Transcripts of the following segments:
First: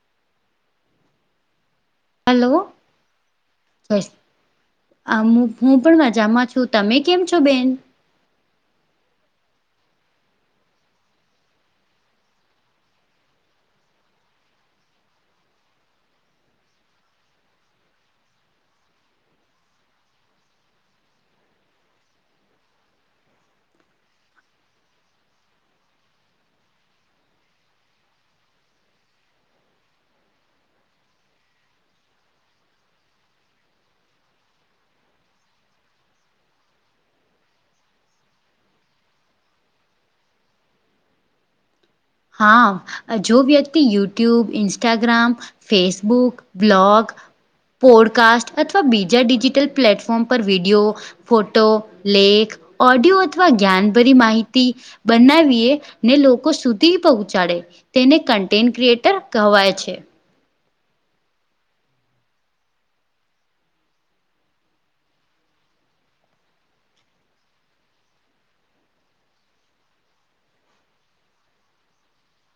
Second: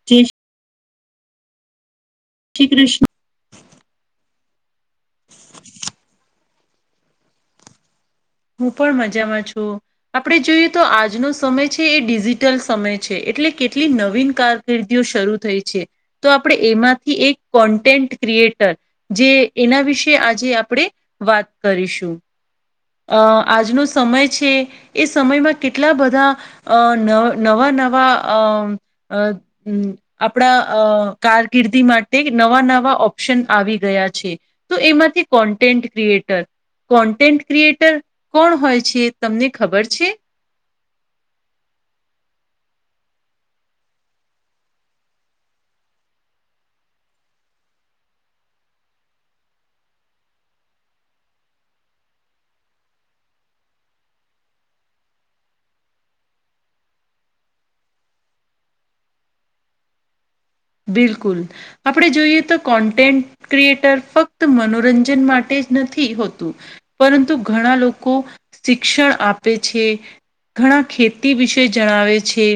[unintelligible] હાલો. શ્રી કૃષ્ણ. આ હું પણ મજામાં છું, તમે કેમ છો બેન? હું પણ મજામાં છું. આપણે જોઈએ તો આજનો સમય છે એ ડિજિટલ સમય છે. એટલે કેટલી નવીન કાર કિર્દીઓ શરૂ થઈ છે તો આપણે એમાંથી એક કોન્ટેન્ટ ક્રિએટર જે એના વિશે આજે આપણે વાત કરીશું. અ આજનો સમય છે એ સમયમાં કેટલા બધા અ ન નવા નવા અ અ આપણા અ કારકિર્દી માટે નવા નવા ઓપ્શન આવી ગયા છે. તો એમાંથી content creator content creator કોણ હોય છે તમને ખબર છે. હા જો વ્યક્તિ YouTube Instagram Facebook blog podcast અથવા બીજા ડિજિટલ પ્લેટફોર્મ પર વિડીયો ફોટો લેખ ઓડિયો અથવા જ્ઞાનભરી માહિતી બનાવીએ ને લોકો સુ તી પહોંચાડે તેને કન્ટેન્ટ ક્રિએટર કહેવાય છે. બિલકુલ આપણે જોઈએ તો કોન્ટેન્ટ ક્રિએટર ફક્ત મનોરંજન માટે જ નથી હોતું. પરંતુ ઘણા લોકો શિક્ષણ આપે છે. ઘણા ખેતી વિશે જણાવે છે.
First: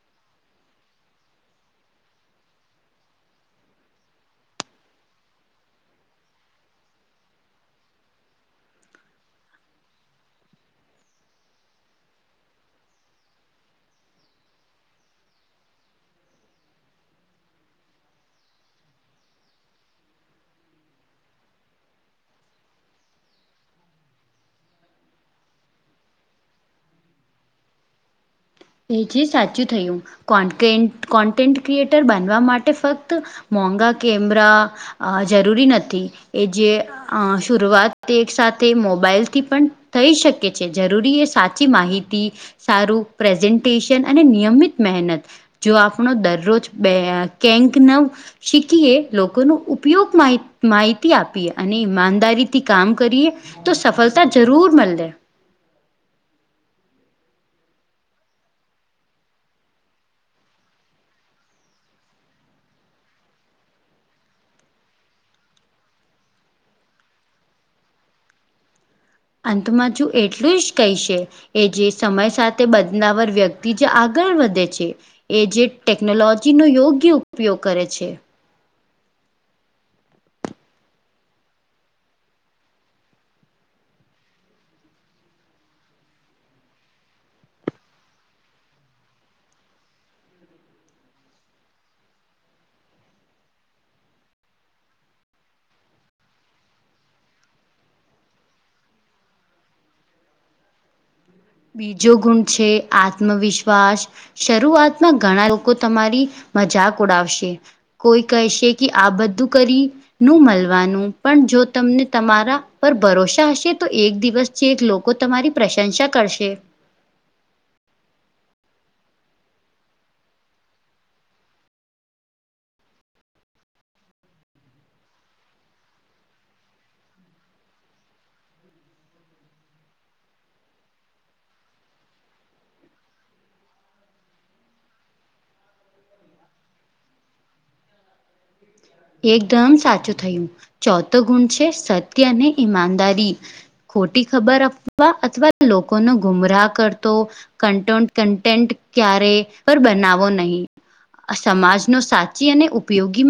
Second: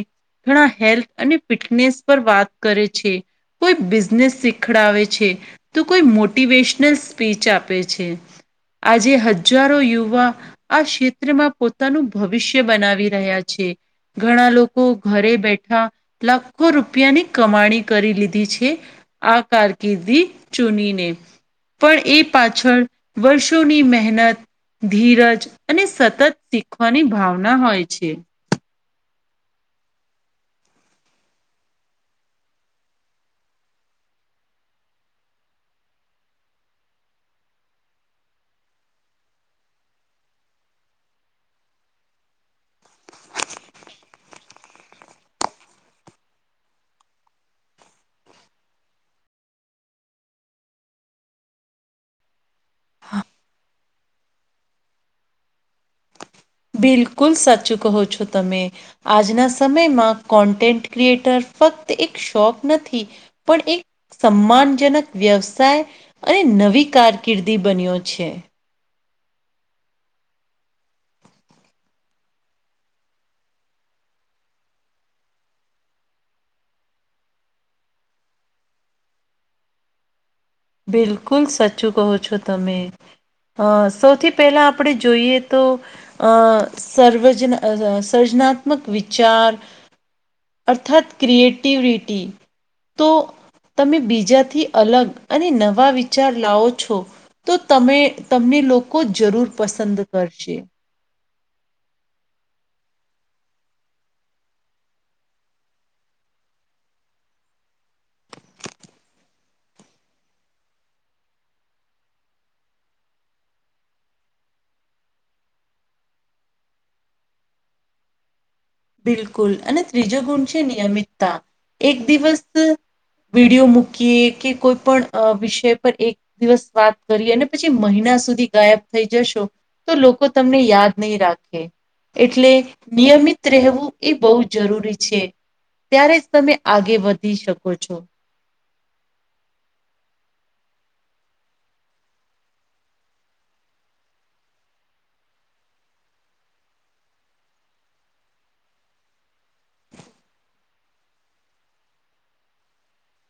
ઘણા હેલ્થ અને ફિટનેસ પર વાત કરે છે. છે કોઈ બિઝનેસ શીખડાવે છે. તો કોઈ મોટિવેશનલ સ્પીચ આપે છે આજે હજારો યુવા આ ક્ષેત્રમાં પોતાનું ભવિષ્ય બનાવી રહ્યા છે. ઘણા લોકો ઘરે બેઠા લાખો રૂપિયાની કમાણી કરી લીધી છે આ કારકિર્દી ચૂનીને પણ એ પાછળ વર્ષોની મહેનત ધીરજ અને સતત શીખવાની ભાવના હોય છે. એ જે સાચું થયું કોન્ટકેટ કોન્ટેન્ટ ક્રિએટર બનવા માટે ફક્ત મોંઘા કેમરા આ જરૂરી નથી એ જે આ શરૂઆત એક સાથે મોબાઈલથી પણ થઈ શકે છે જરૂરી એ સાચી માહિતી સારું પ્રેઝન્ટેશન અને નિયમિત મહેનત જો આપણો દરરોજ બે કેંક નવ શીખીએ લોકો નુ ઉપયોગ માહી માહિતી આપીએ અને ઈમાનદારી થી કામ કરીએ તો સફળતા જરૂર મળ દે બિલકુલ સાચુ કહો છો તમે આજના સમયમાં કોન્ટેન્ટ ક્રિએટર ફક્ત એક શોખ નથી પણ એક સન્માનજનક વ્યવસાય અને નવી કારકિર્દી બન્યો છે. અંતમાં છું એટલું જ કહીશે એ જે સમય સાથે બદનાવર વ્યક્તિ જ આગળ વધે છે. એ જે ટેકનોલોજી નો યોગ્ય ઉપયોગ કરે છે. બિલકુલ સાચું કહો છો તમે અ સૌથી પહેલા આપણે જોઈએ તો અ સર્વજના સર્જનાત્મક વિચાર અર્થત ક્રિએેટિવિટી તો તમે બીજાથી અલગ અને નવા વિચાર લાવો છો તો તમે તમને લોકો જરૂર પસંદ કરશે. બીજો ગુણ છે આત્મવિશ્વાસ શરૂઆતમાં ઘણા લોકો તમારી મજાક ઉડાવશે કોઈ કહેશે કે આ બધું કરી નું મળવાનું પણ જો તમને તમારા પર ભરોસા હશે તો એક દિવસ ચેક લોકો તમારી પ્રશંસા કરશે. બિલકુલ અને ત્રીજો ગુણ છે નિયમિતતા એક દિવસ ત વિડીયો મૂકીએ કે કોઈ પણ અ વિષય પર એક દિવસ વાત કરી અને પછી મહિના સુધી ગાયબ થઈ જશો તો લોકો તમને યાદ નહીં રાખે એટલે નિયમિત. રહેવું એ બહુ જરૂરી છે, ત્યારે જ તમે આગે વધી શકો છો. એકદમ સાચું થયું ચોથો ગુણ છે, સત્ય અને ઈમાનદારી. ખોટી ખબર આપવા અથવા લોકોનો ગુમરાહ કરતો. [unintelligible] કન્ટેન્ટ ક્યારે. પર બનાવો નહીં સમાજનો સાચી અને ઉપયોગી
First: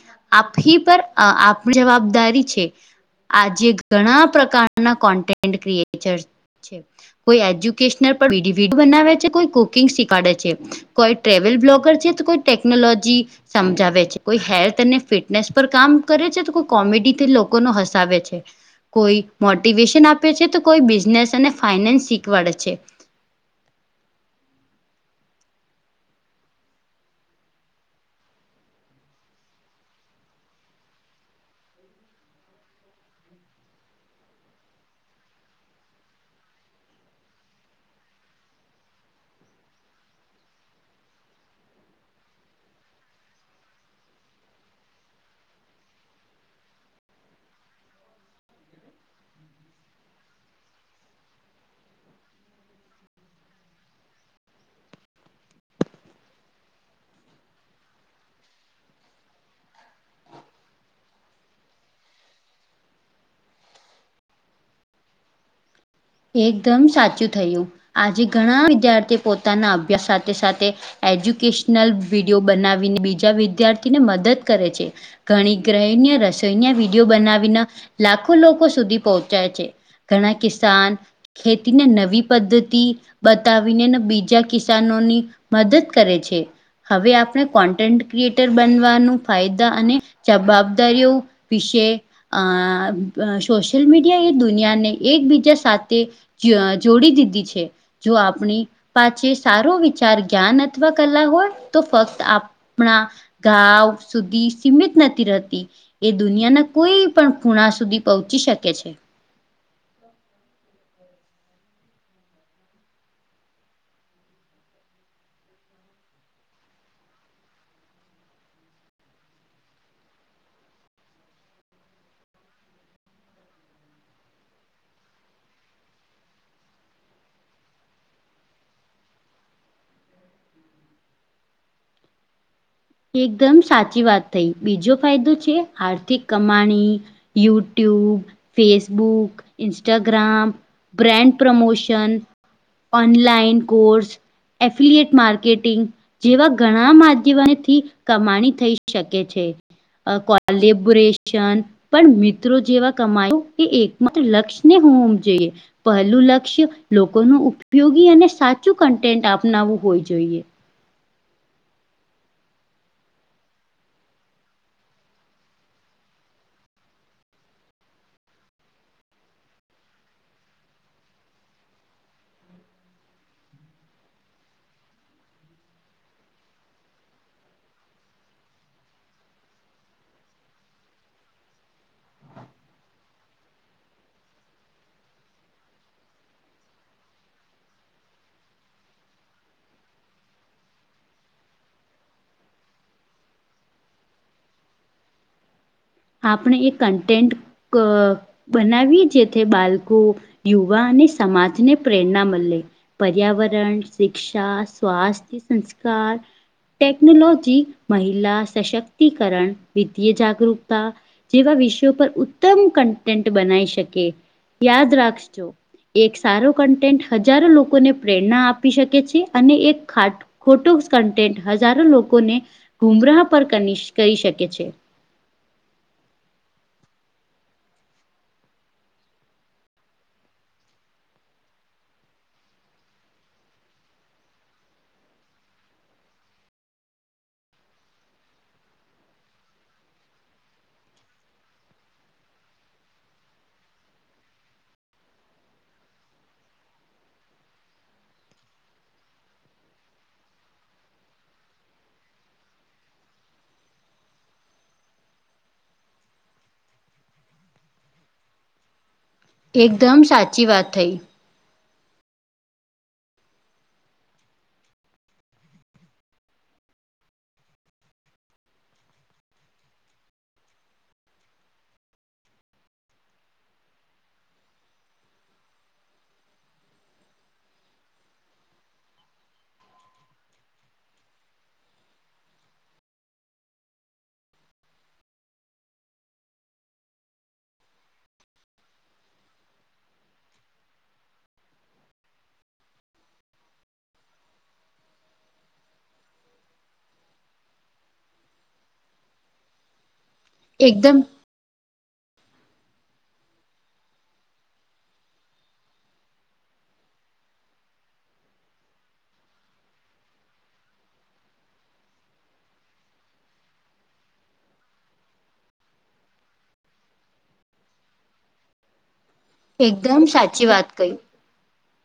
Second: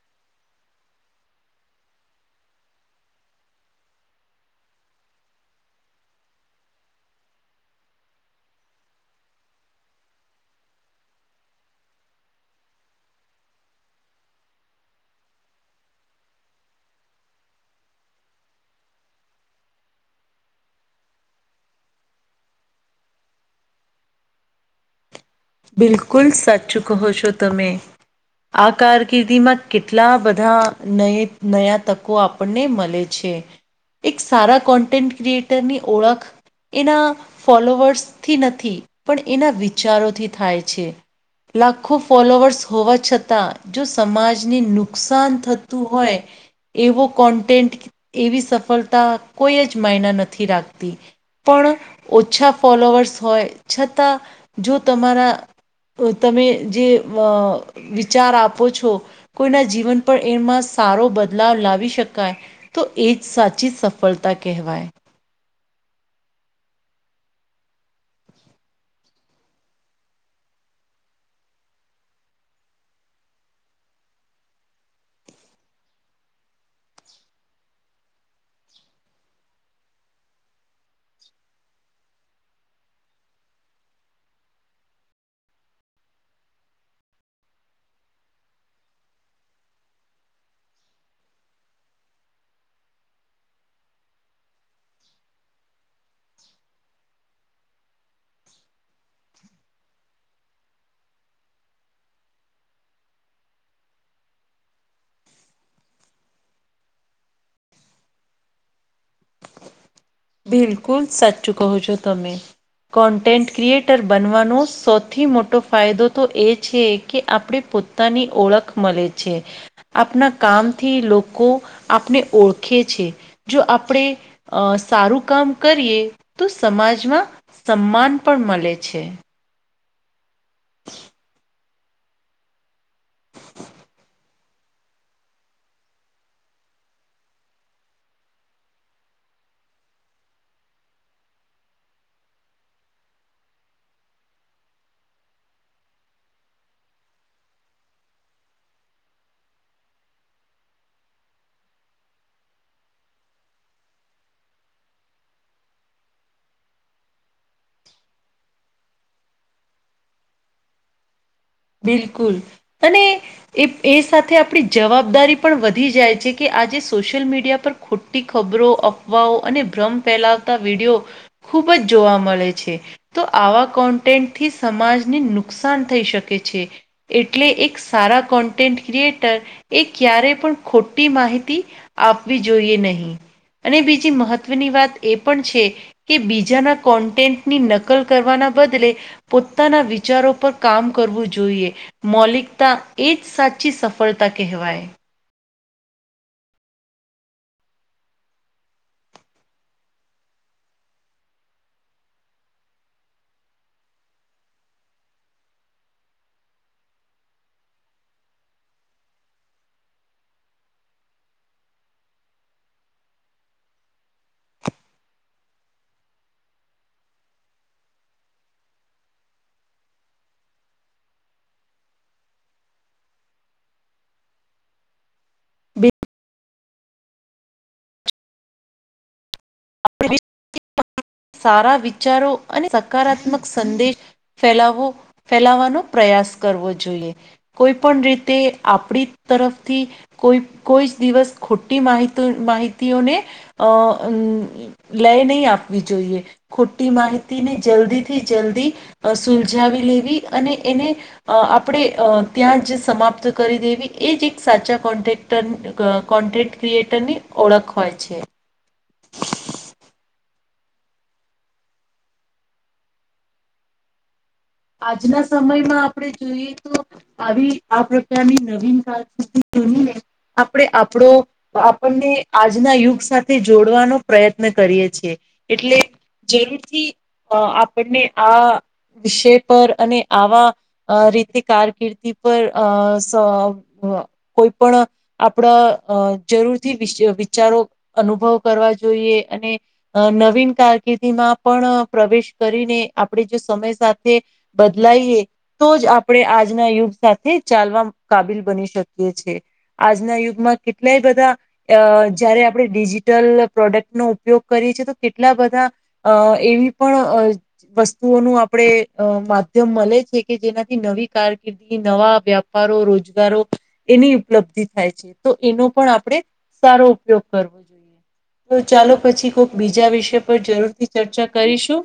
[unintelligible] [unintelligible] પર આપની જવાબદારી છે. આજે ઘણા પ્રકારના કોન્ટેન્ટ ક્રિએટર. કોઈ એજ્યુકેશનલડી બનાવે છે, કોઈ કુકિંગ શીખડે છે. કોઈ ટ્રેવલ બ્લોગર છે, તો કોઈ ટેકનોલોજી સમજાવે છે, કોઈ હેલ્થ. તને ફિટનેસ પર કામ કરે છે, તો કો કોમેડીથી લોકો ન હસાવે છે. કોઈ મોટિવેશન આપે છે, તો કોઈ બિઝનેસ અને ફાઈનાન્સ શીખવાડે છે. બિલકુલ સાચું કહો છો તમે. આ કારકિર્દીમાં કેટલા બધાય [unintelligible] તકો આપ. [unintelligible] મળે છે, એક સારા કોન્ટેન્ટ ક્રિએટરની ઓળખ. એના ફોલોવર્સથી નથી પણ એના વિચારોથી થાય છે. લાખો ફોલોવર્સ હોવા છતાં જો સમાજને નુકસાન થતું હોય. એવો કોન્ટેન્ટ એવી સફળતા કોઈ જ માયના નથી રાખતી. પણ ઓછા ફોલોવર્સ હોય છતાં જો તમારા. તમે જે [unintelligible] વિચાર આપો છો. કોઈના જીવન પર એમાં સારો બદલાવ લાવી શકાય. તો એ જ સાચી સફળતા કહેવાય. એકદમ સાચું થયું આજે ઘણા વિદ્યાર્થી પોતાના અભ્યાસ સાથે સાથે. એજ્યુકેશનલ [unintelligible] બનાવીને બીજા વિદ્યાર્થીને મદદ કરે છે. ઘણી ગ્રહ્ય રસોઈના વિડીયો બનાવીને લાખો લોકો સુધી પહોંચાય છે. ઘણા કિસાન. ખેતીને નવી પદ્ધતિ. બતાવીને ને બીજા કિસાનોની મદદ કરે છે. હવે આપણે કોન્ટેન્ટ ક્રિએટર બનવાનું ફાયદા અને જવાબદારીઓ. વિશે અ સોશિયલ મીડિયા એ દુનિયાને એકબીજા સાથે. તે જોડી દીધી છે. જો આપણી પાસે સારો વિચાર જ્ઞાન અથવા કલા હોય તો ફક્ત. હણા ગાવ સુધી સીમિત નથી રહેતી. એ દુનિયાના કોઈ પણ ખૂણા સુધી પહોંચી શકે છે. બિલકુલ સાચું કો છો તમે. કોન્ટેન્ટ ક્રિએટર બનવાનો સૌથી મોટો ફાયદો તો એ છે, કે આપણે પો [unintelligible] ઓળખ મળે છે. આપના કામથી લોકો આપને ઓળખે છે. જો આપણે [unintelligible] સારું કામ કરીએ તો સમાજમાં સન્માન પણ મળે છે. એકદમ સાચી વાત થઈ બીજો ફાયદો છે, આર્થિક કમાણી. YouTube Facebook Instagram. Brand promotion online course. Affiliate marketing જેવા ઘણા માધ્યમ [unintelligible] થી કમાણી થઈ શકે છે, કોલબરેશન. પણ મિત્રો જેવા કમાયો એ એકમાત્ર લક્ષ્યને [unintelligible] જોઈએ. પહેલું લક્ષ્ય લોકોનું ઉપયોગી અને સાચું કન્ટેન્ટ અપનાવું હોય જોઈએ. બિલકુલ અને. એ સાથે આપણી જવાબદારી પણ વધી જાય છે, કે આજે સોશિયલ મીડિયા પર ખોટું. મો ખબરો અફવાઓ અને ભ્રમ ફેલાવતા [unintelligible] ખુબ જ જોવા મળે છે. તો આવા કોન્ટેન્ટથી સમાજને નુકસાન થઈ શકે છે. છે એટલે એક સારા કોન્ટેન્ટ ક્રિએટર એ ક્યારે પણ ખોટી માહિતી આપવી જોઈએ નહીં. અને બીજી મહત્વની વાત એ પણ છે. કે બીજાના કોન્ટેન્ટની નકલ કરવાના બદલે પોતાના વિચારો પર કામ કરવું જોઈએ મૌલિકતા એ જ સાચી સફળતા કહેવાય. આપણે એ કન્ટેન્ટ ક બનાવીએ જેથી બાળકો યુવા અને સમાજને પ્રેરણા મળે પર્યાવરણ શિક્ષા સ્વાસ્થ્ય સંસ્કાર ટેક્નોલોૉજી મહિલા શશક્તિકરણ વિિત્તિ્યય જાગરરૂક જેવા વિષયો પર ઉત્તમ કન્ટેન્ટ બનાવી શકે યાદ રાખજો એક સારો કન્ટેન્ટ હજારો લોકોને પ્રેરણા આપી શકે છે અને એક ખાટ ખોટો સ કન્ટેન્ટ હજારો લોકોને ગુમરાહ પર કની કરી શકે છે. સારા વિચારો અને સકારાત્મક સંદેશ ફેલાવો, ફેલાવાનો પ્રયાસ કરવો જોઈએ. કોઈ પણ રીતે આપડી તરફથી કોઈ કોઈ જ દિવસ ખોટી માહીતો માહિતીઓને અ લાઇ નઈ આપવી જોઈએ. ખોટી માહિતીને જલ્દી થી જલ્દી અ સુલજાવી લેવી અને એને અ આપડે અ ત્યાં જ સમાપ્ત કરી દેવી એજ એક સાચા કોન્ટેક્ટ ટન અ કોન્ટેન્ટ ક્રિએટરની ઓળખ હોય છે. એકદમ સાચી વાત થઈ. આજના સમયમાં આપડે જોઈએ તો આવી આ પ્રકારની નવીન કારકરદી બનીને આપડે આપડો અ આપણને આજના યુગ સાથે જોડવાનો પ્રયત્ન કરીએ છીએ, એટલે જરૂરથી અ આપણને આ વિષય પર અને આવા આ રીતે કારકિર્દી પર અ સ અ કોઈ પણ આપડા અ જરૂર થી વિશ વિચારો અનુભવ કરવા જોઈએ અને અ નવીન કારકિર્દીમાં પણ પ્રવેશ કરીને આપડે જો સમય સાથે બદલાઈ એ તો જ આપડે આજના યુગ સાથે ચાલવા કાબિલ બની શકીએ છીએ, આજના યુગ માં એકદમ કેટલાય બધા અ જયારે આપડે ડિજિટલ પ્રોડક્ટનો ઉપયોગ કરીએ છીએ તો કેટલા બધા અ એવી પણ અ વસ્તુઓનું આપડે અ માધ્યમ મળે છે કે જેનાથી નવી કારકિર્દી, નવા વ્યાપારો, રોજગારો એની ઉપલબ્ધિ થાય છે તો એનો પણ આપડે સારો ઉપયોગ કરવો જોઈએ. તો ચાલો પછી કોક બીજા એકદમ વિષય પર સાચી વાત જરૂરથી કહી ચર્ચા કરીશું.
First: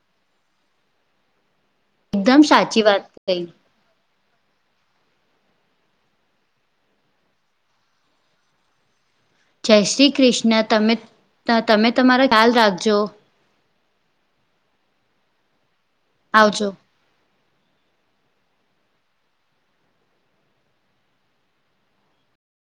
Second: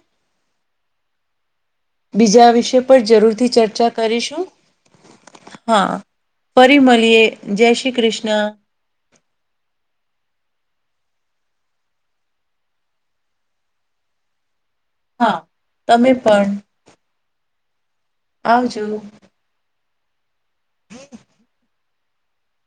એકદમ બીજા વિષય સાચી પર વાત કહી જરૂરથી ચર્ચા કરીશું, હા ફરી મળીએ, જય શ્રી કૃષ્ણ. જય શ્રી કૃષ્ણ, તમે તમે તમારા ખ્યાલ રાખજો. હા, તમે પણ. આવજો આવજો. [inaudible]